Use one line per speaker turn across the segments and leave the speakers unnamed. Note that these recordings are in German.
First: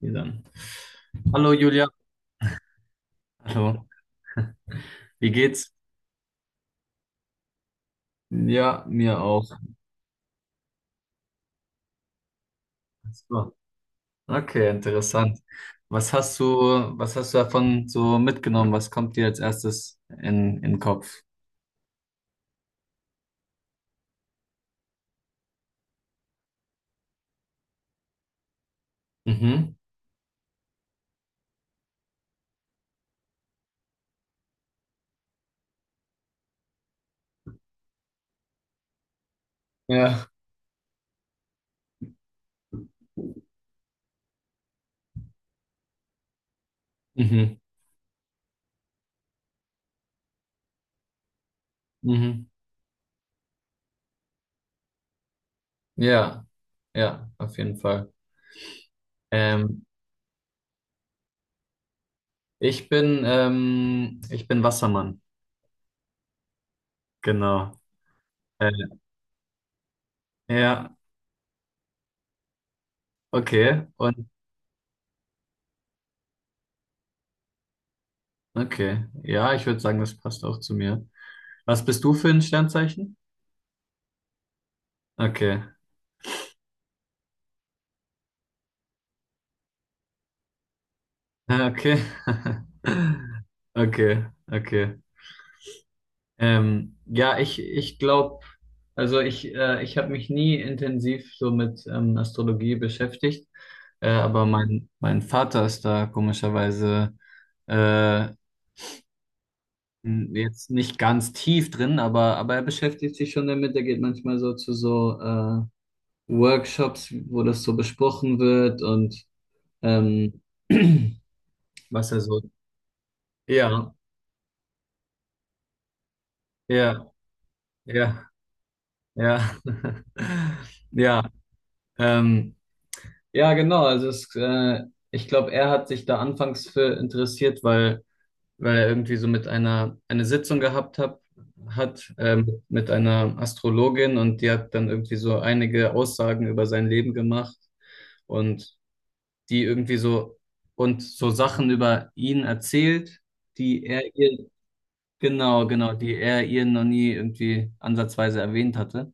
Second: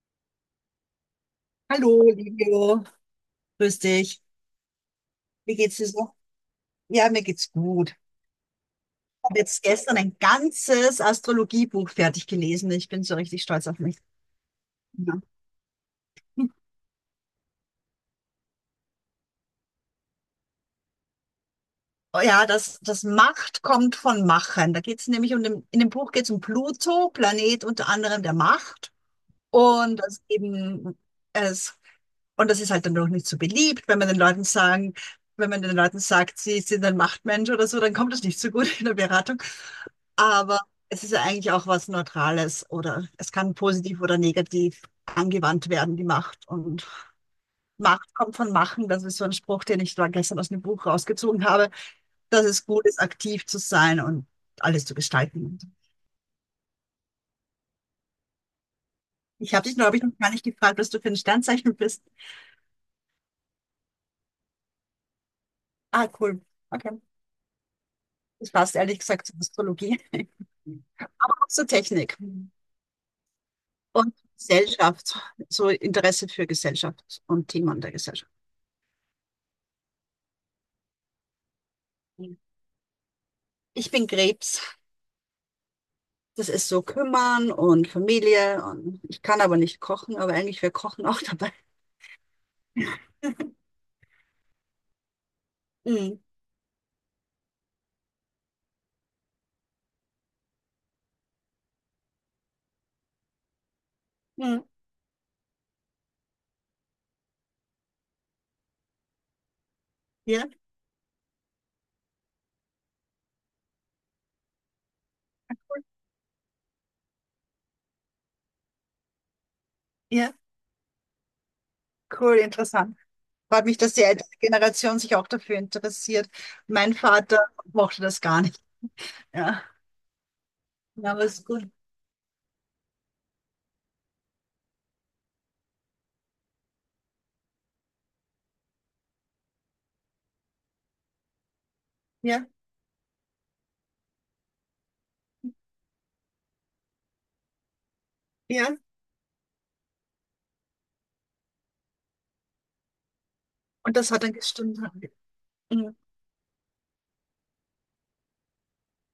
Ja, dann. Hallo Julia.
Hallo, Livio. Grüß
Hallo.
dich.
Wie
Wie
geht's?
geht's dir so? Ja, mir geht's gut. Ich
Ja, mir
habe
auch.
jetzt gestern ein ganzes Astrologiebuch fertig gelesen. Ich bin so richtig
So.
stolz auf mich.
Okay,
Ja,
interessant. Was hast du, was hast du davon so mitgenommen? Was kommt dir als erstes in den Kopf?
oh ja das Macht kommt von Machen. Da geht's in dem Buch geht's um Pluto, Planet unter anderem der Macht.
Mhm.
Und dass eben es, und das ist halt dann doch nicht so beliebt, wenn man den Leuten sagen, wenn man den Leuten sagt, sie sind ein Machtmensch oder so, dann kommt das nicht so gut in der Beratung.
Ja,
Aber es ist ja eigentlich auch was Neutrales, oder es kann positiv oder negativ angewandt werden, die Macht. Und
Mhm.
Macht kommt von Machen. Das ist so ein Spruch, den ich da gestern aus dem Buch rausgezogen habe, dass
Mhm.
es gut ist, aktiv zu sein und alles zu gestalten.
Ja, ja, auf jeden Fall.
Ich habe dich,
Ähm,
glaube ich, noch gar nicht gefragt, was du für ein Sternzeichen bist.
ich bin Wassermann.
Ah, cool. Okay.
Genau.
Das
Äh,
passt ehrlich gesagt zur Astrologie,
ja,
zur Technik
okay.
und
Und
Gesellschaft, so Interesse für Gesellschaft und Themen der Gesellschaft.
okay. Ja, ich würde sagen, das passt auch zu mir. Was bist du für ein Sternzeichen?
Ich bin Krebs.
Okay.
Das ist so kümmern und Familie, und ich kann aber nicht kochen, aber eigentlich wäre Kochen auch dabei.
Ah, okay. Okay, okay.
Mhm.
Ja, ich glaube, also ich habe mich nie intensiv so mit Astrologie beschäftigt, aber
Mhm.
mein Vater ist da komischerweise äh,
Ja,
jetzt nicht ganz tief drin, aber er beschäftigt sich schon damit. Er geht manchmal so zu so Workshops, wo das so besprochen wird und
ja,
ähm, was er
cool,
so.
interessant. Freut mich, dass
Ja,
die ältere Generation sich auch dafür interessiert. Mein
ja,
Vater mochte das
ja.
gar nicht.
Ja,
Ja, ja, aber
ja,
es ist gut.
ähm, ja, genau. Also ich glaube, er hat sich da anfangs für interessiert, weil er irgendwie so mit einer eine Sitzung gehabt hab, hat
Ja,
ähm, mit einer Astrologin und die hat dann irgendwie so einige Aussagen über sein Leben gemacht und
ja.
die irgendwie so und so Sachen über ihn erzählt, die
Und
er
das hat dann
ihr
gestimmt.
Genau, genau,
Mhm.
die er ihr noch nie irgendwie ansatzweise erwähnt hatte.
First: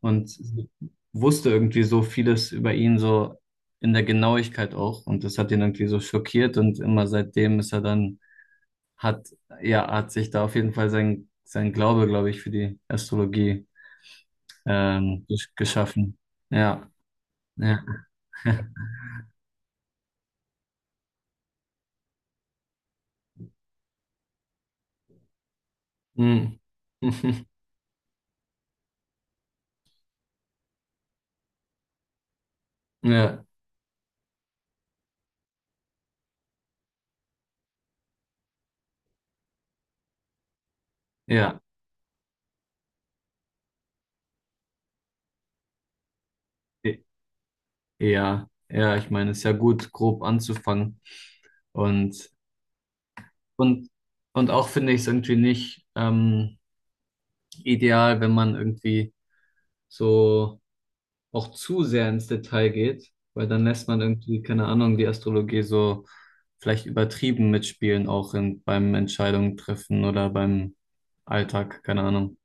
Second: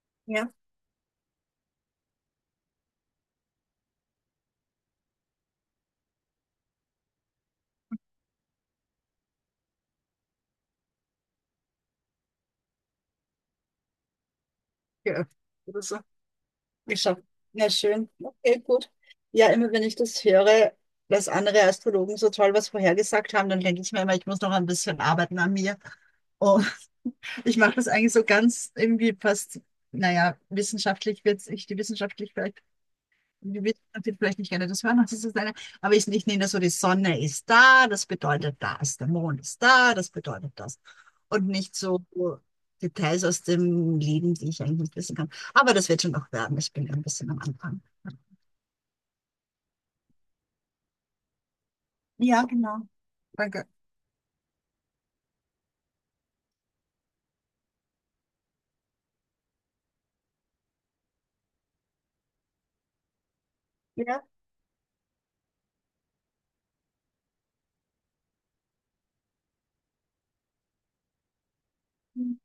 Und
Ja.
sie wusste irgendwie so vieles über ihn, so in der Genauigkeit auch. Und das hat ihn irgendwie so schockiert. Und immer seitdem ist er dann, hat, ja, hat sich da auf jeden Fall sein Glaube, glaube ich, für die Astrologie ähm,
Ja,
gesch-
oder so.
geschaffen. Ja,
Ich sag, na
ja.
schön, okay, gut. Ja, immer wenn ich das höre, dass andere Astrologen so toll was vorhergesagt haben, dann denke ich mir immer, ich muss noch ein bisschen arbeiten an mir.
Hm.
Und ich mache das eigentlich so ganz irgendwie fast, naja, wissenschaftlich wird es, ich die wissenschaftlich vielleicht
Ja,
die wissen natürlich vielleicht nicht gerne das hören, was ist das eine, aber ich nehme das so, die Sonne ist da, das bedeutet das, der Mond ist da, das bedeutet das. Und
ja,
nicht so Details aus dem Leben, die ich eigentlich nicht wissen kann. Aber das wird schon noch werden, ich bin ein bisschen am Anfang.
ja, ja, ich meine, es ist ja gut, grob anzufangen. Und
Ja, genau. Danke.
Und, und auch finde ich es irgendwie nicht ideal, wenn man irgendwie so auch zu sehr ins Detail geht, weil dann lässt man
Ja,
irgendwie, keine Ahnung, die Astrologie so vielleicht übertrieben mitspielen, auch beim Entscheidungen treffen oder beim Alltag, keine Ahnung.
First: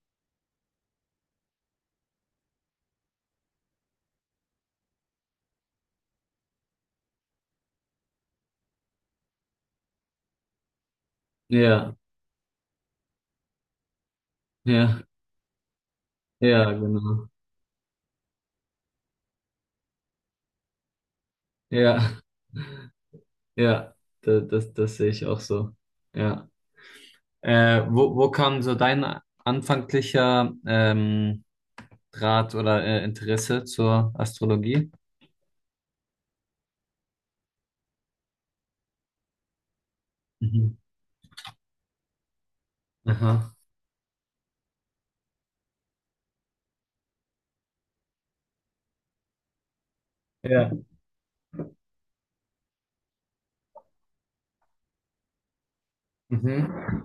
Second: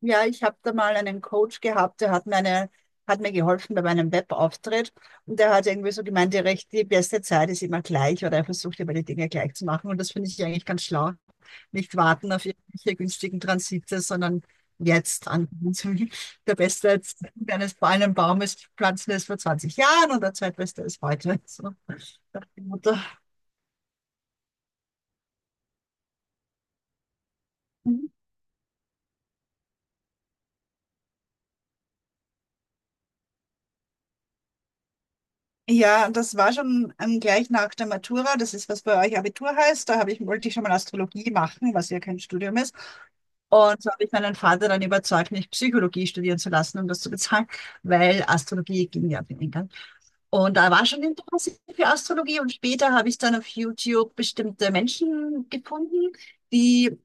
ja, ich habe da mal einen Coach gehabt, hat mir geholfen bei meinem Webauftritt, und der hat irgendwie so gemeint, die beste Zeit ist immer gleich, oder er versucht immer die Dinge gleich zu machen, und das finde ich eigentlich ganz schlau. Nicht
Ja,
warten auf irgendwelche günstigen Transite, sondern
ja,
jetzt anfangen. Der
ja,
Beste jetzt
genau.
eines fallenden Baumes pflanzen ist vor 20 Jahren, und der zweitbeste ist heute. So.
Ja,
Nach
ja, das sehe ich auch so. Ja. Wo kam so dein anfänglicher Draht oder Interesse zur Astrologie?
ja, das war schon gleich nach der Matura. Das ist, was bei euch Abitur heißt. Da habe ich, wollte ich schon mal
Mhm.
Astrologie machen, was ja kein Studium ist.
Aha.
Und so habe ich meinen Vater dann überzeugt, mich Psychologie studieren zu lassen, um das zu bezahlen, weil Astrologie ging ja auf den England. Und da
Ja.
war schon Interesse für Astrologie, und später habe ich dann auf YouTube bestimmte Menschen gefunden, die,
Mhm.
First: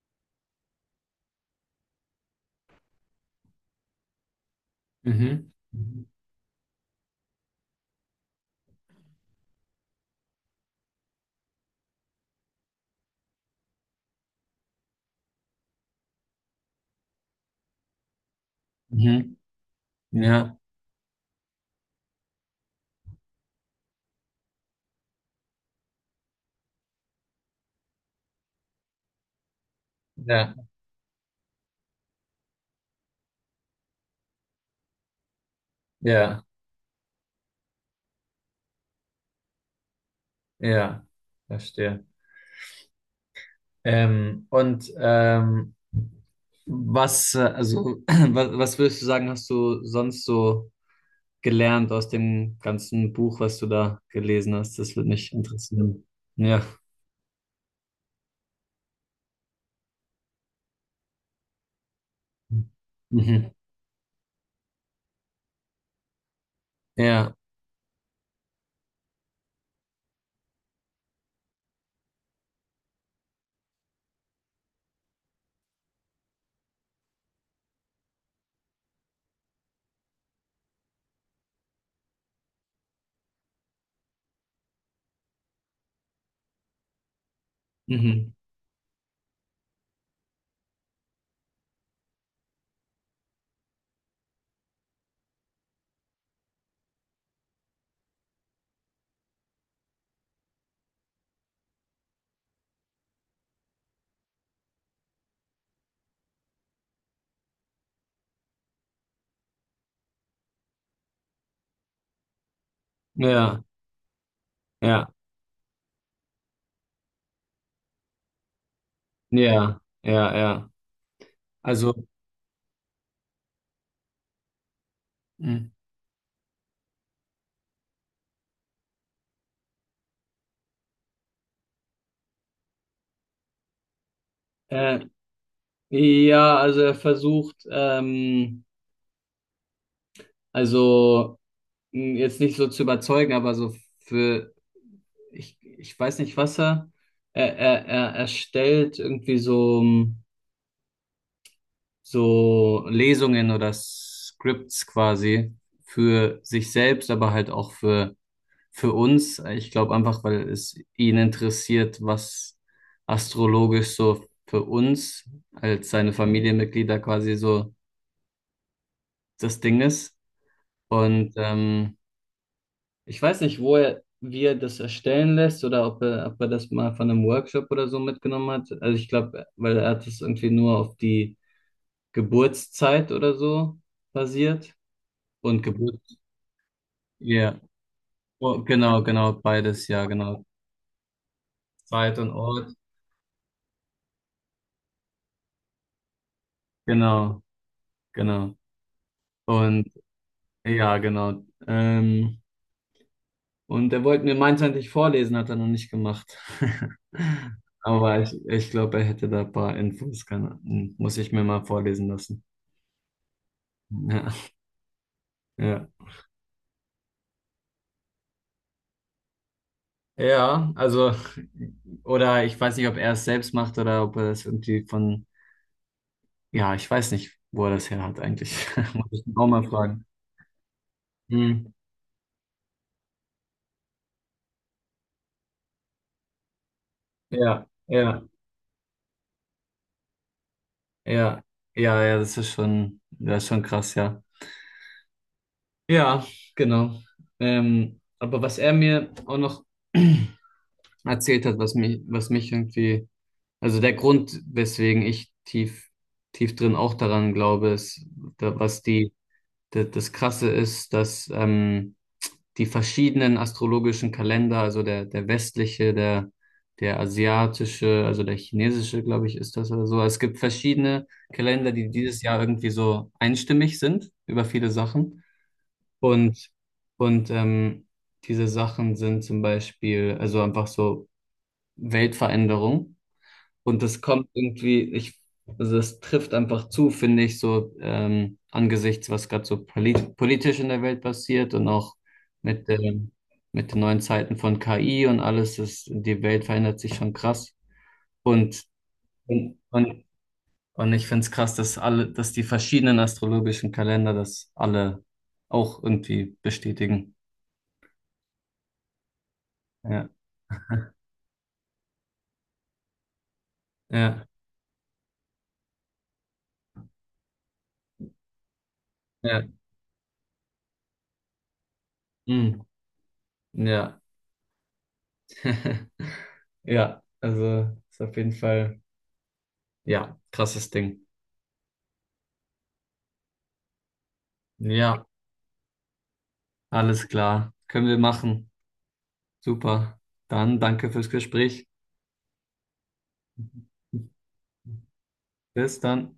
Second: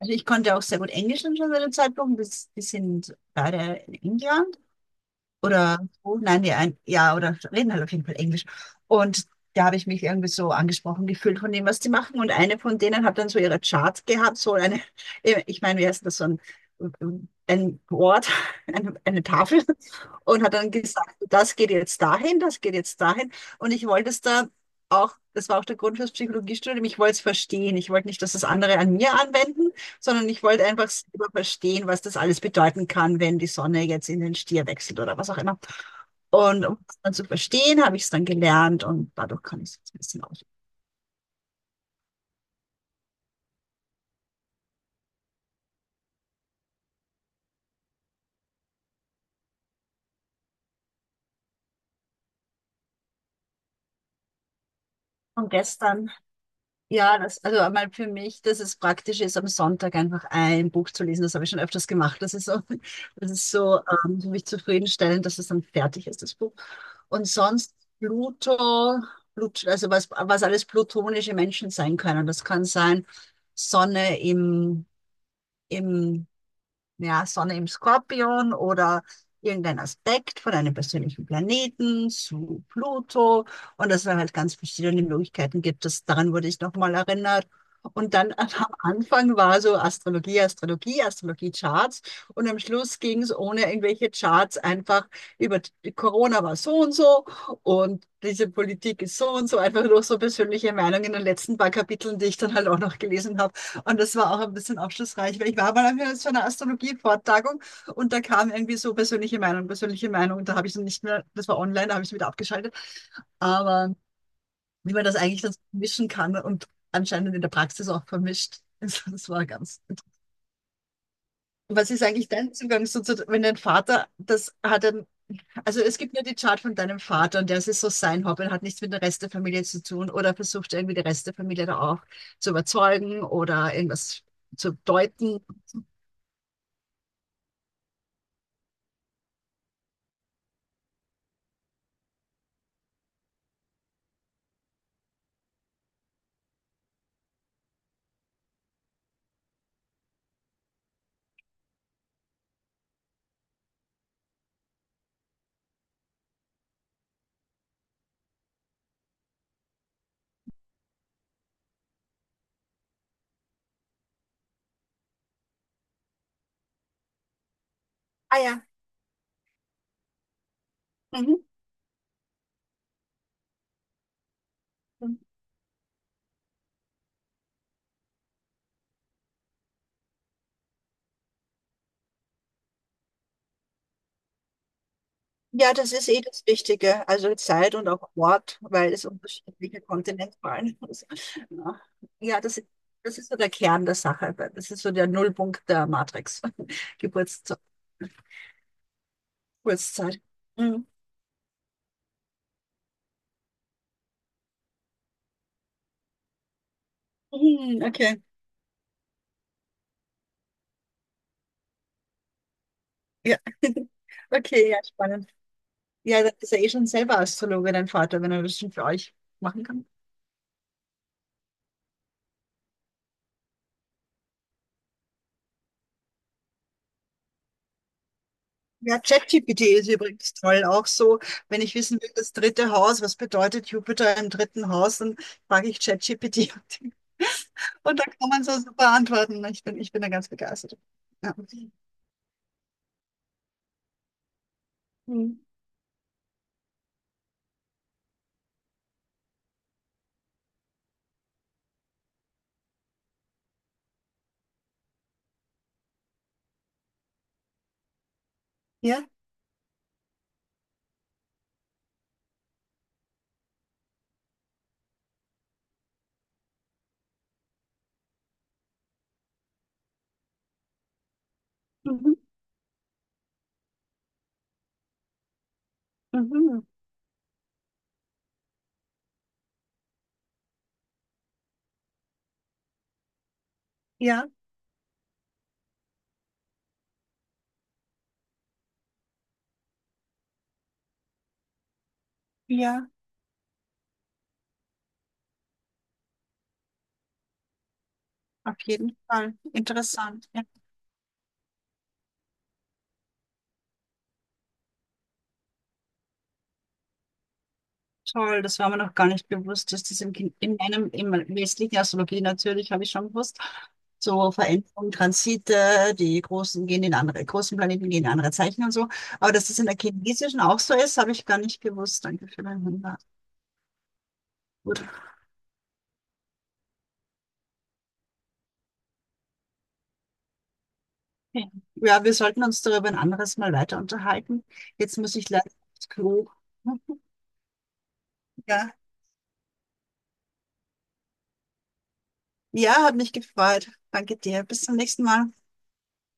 also ich konnte auch sehr gut Englisch schon zu dem Zeitpunkt, das, die sind beide in England
Mhm.
oder so, nein, nee, ein, ja, oder reden halt auf jeden Fall Englisch. Und da habe ich mich irgendwie so angesprochen gefühlt von dem, was die machen. Und eine von denen hat dann so ihre Charts gehabt, so eine, ich meine, wie heißt das, so ein Board, eine
Mhm.
Tafel. Und hat
Ja,
dann gesagt, das geht jetzt dahin, das geht jetzt dahin. Und ich wollte es da auch, das war auch der Grund fürs Psychologiestudium, ich wollte es verstehen. Ich wollte nicht, dass das andere an mir anwenden, sondern ich
ja,
wollte einfach selber verstehen, was das alles bedeuten kann, wenn die Sonne jetzt in den Stier wechselt oder was auch immer.
ja,
Und um das dann zu verstehen, habe ich es dann gelernt, und dadurch kann ich es jetzt ein bisschen aus.
ja, verstehe. Ähm, und ähm, also, was würdest du sagen, hast du sonst so gelernt aus dem ganzen Buch, was du da gelesen hast? Das würde mich
Und
interessieren.
gestern,
Ja.
ja, das, also einmal für mich, dass es praktisch ist, am Sonntag einfach ein Buch zu lesen. Das habe ich schon öfters gemacht. Das ist so, das
Mhm.
ist so für mich zufriedenstellend, dass es dann fertig ist, das Buch. Und
Ja.
sonst Pluto, Plut, also was, was alles plutonische Menschen sein können. Das kann sein Sonne im im, ja, Sonne im Skorpion oder irgendein Aspekt von einem persönlichen Planeten zu Pluto, und dass es halt ganz verschiedene Möglichkeiten gibt. Das, daran wurde ich nochmal erinnert. Und dann
Mhm.
am Anfang war so Astrologie, Astrologie, Astrologie-Charts, und am Schluss ging es ohne irgendwelche Charts einfach über die- Corona war so und so, und diese Politik ist so und so, einfach nur so persönliche Meinungen in den letzten paar Kapiteln, die ich dann halt auch noch gelesen habe. Und das war auch ein bisschen aufschlussreich, weil ich war mal auf so einer Astrologie-Vortragung, und da kam irgendwie so persönliche Meinung, persönliche Meinung. Da habe ich dann nicht mehr, das war online, da habe ich es wieder abgeschaltet.
Ja.
Aber wie man
Ja.
das eigentlich dann mischen kann und anscheinend in der Praxis auch vermischt. Also das war
Ja.
ganz cool.
Ja. Ja.
Was
Also.
ist eigentlich dein Zugang so zu, wenn dein Vater, das hat dann,
Mhm.
also es gibt nur die Chart von deinem Vater, und der ist so sein Hobby, hat nichts mit der Rest der Familie zu tun, oder versucht irgendwie die Rest der Familie da auch zu überzeugen oder irgendwas zu
Äh,
deuten.
ja, also er versucht, also jetzt nicht so zu überzeugen, aber so für, ich weiß nicht, was er, er erstellt irgendwie so, so Lesungen oder Scripts quasi für sich selbst, aber halt auch für uns. Ich glaube einfach, weil es ihn interessiert, was astrologisch so für uns als seine Familienmitglieder quasi so
Ah ja.
das Ding ist. Und
Mhm.
ich weiß nicht, wie er das erstellen lässt oder ob er das mal von einem Workshop oder so mitgenommen hat. Also ich glaube, weil er hat das irgendwie nur auf die Geburtszeit oder so basiert. Und
Ja, das ist eh das Wichtige. Also
Ja,
Zeit und auch Ort,
oh,
weil
genau,
es
genau,
unterschiedliche
beides, ja,
Kontinente
genau.
waren. Muss. Ja,
Zeit und
ja,
Ort,
das ist so der Kern der Sache. Das ist so der Nullpunkt der Matrix.
genau,
Geburtszeit.
genau. Und
Geburtszeit. Mhm.
ja, genau. Und er wollte mir meins eigentlich vorlesen, hat er noch nicht gemacht.
Mhm, okay.
Aber ich glaube, er hätte da ein paar Infos. Muss ich mir mal vorlesen lassen.
Ja.
Ja,
Okay, ja, spannend.
ja.
Ja, das ist ja eh schon selber Astrologe, dein Vater, wenn er das schon für euch machen kann.
Ja, also, oder ich weiß nicht, ob er es selbst macht oder ob er das irgendwie ja, ich weiß nicht, wo er das her hat eigentlich.
Ja,
Muss ich ihn auch
ChatGPT
mal
ist
fragen.
übrigens toll. Auch so, wenn
Hm.
ich wissen will, das dritte Haus, was bedeutet Jupiter im dritten Haus, dann frage ich ChatGPT.
Ja,
Und da
ja,
kann man so super antworten. Ich bin da ganz begeistert. Ja.
ja, ja, ja, das ist schon krass, ja.
Mhm.
Ja, genau. Aber was er mir auch noch erzählt hat, was mich irgendwie, also der Grund, weswegen ich tief drin auch daran glaube, ist, da, was
Ja.
die, da, das Krasse ist, dass die verschiedenen astrologischen Kalender, der westliche, der asiatische, also der chinesische, glaube ich, ist das oder so. Es gibt verschiedene Kalender, die
Mhm.
dieses Jahr irgendwie so einstimmig sind über viele Sachen. Und,
Mhm.
und ähm, diese Sachen sind zum Beispiel, also einfach so Weltveränderung. Und das kommt
Ja,
irgendwie, also das trifft einfach zu, finde ich, so angesichts, was gerade so politisch in der Welt passiert und auch mit
ja,
dem, mit den neuen Zeiten von KI und alles, ist, die Welt verändert sich schon krass.
auf
Und,
jeden Fall.
und, und,
Interessant. Ja.
und ich finde es krass, dass alle, dass die verschiedenen astrologischen Kalender das alle auch irgendwie bestätigen.
Toll, das war mir noch gar nicht bewusst, dass das
Ja,
im, Kin- in meinem, im westlichen Astrologie natürlich, habe ich schon gewusst,
ja,
so Veränderungen, Transite, die großen gehen in andere, großen Planeten gehen in andere Zeichen und so. Aber
ja,
dass das in der chinesischen auch so ist, habe ich gar nicht gewusst. Danke für
mm,
deinen Hinweis.
ja.
Gut.
Ja, also ist auf jeden Fall. Ja, krasses Ding.
Okay. Ja, wir sollten uns darüber ein anderes Mal weiter unterhalten. Jetzt
Ja,
muss ich leider aufs Klo.
alles klar. Können wir machen.
Ja,
Super. Dann danke fürs Gespräch.
ja, hat mich gefreut. Danke dir. Bis zum nächsten Mal.
Bis dann.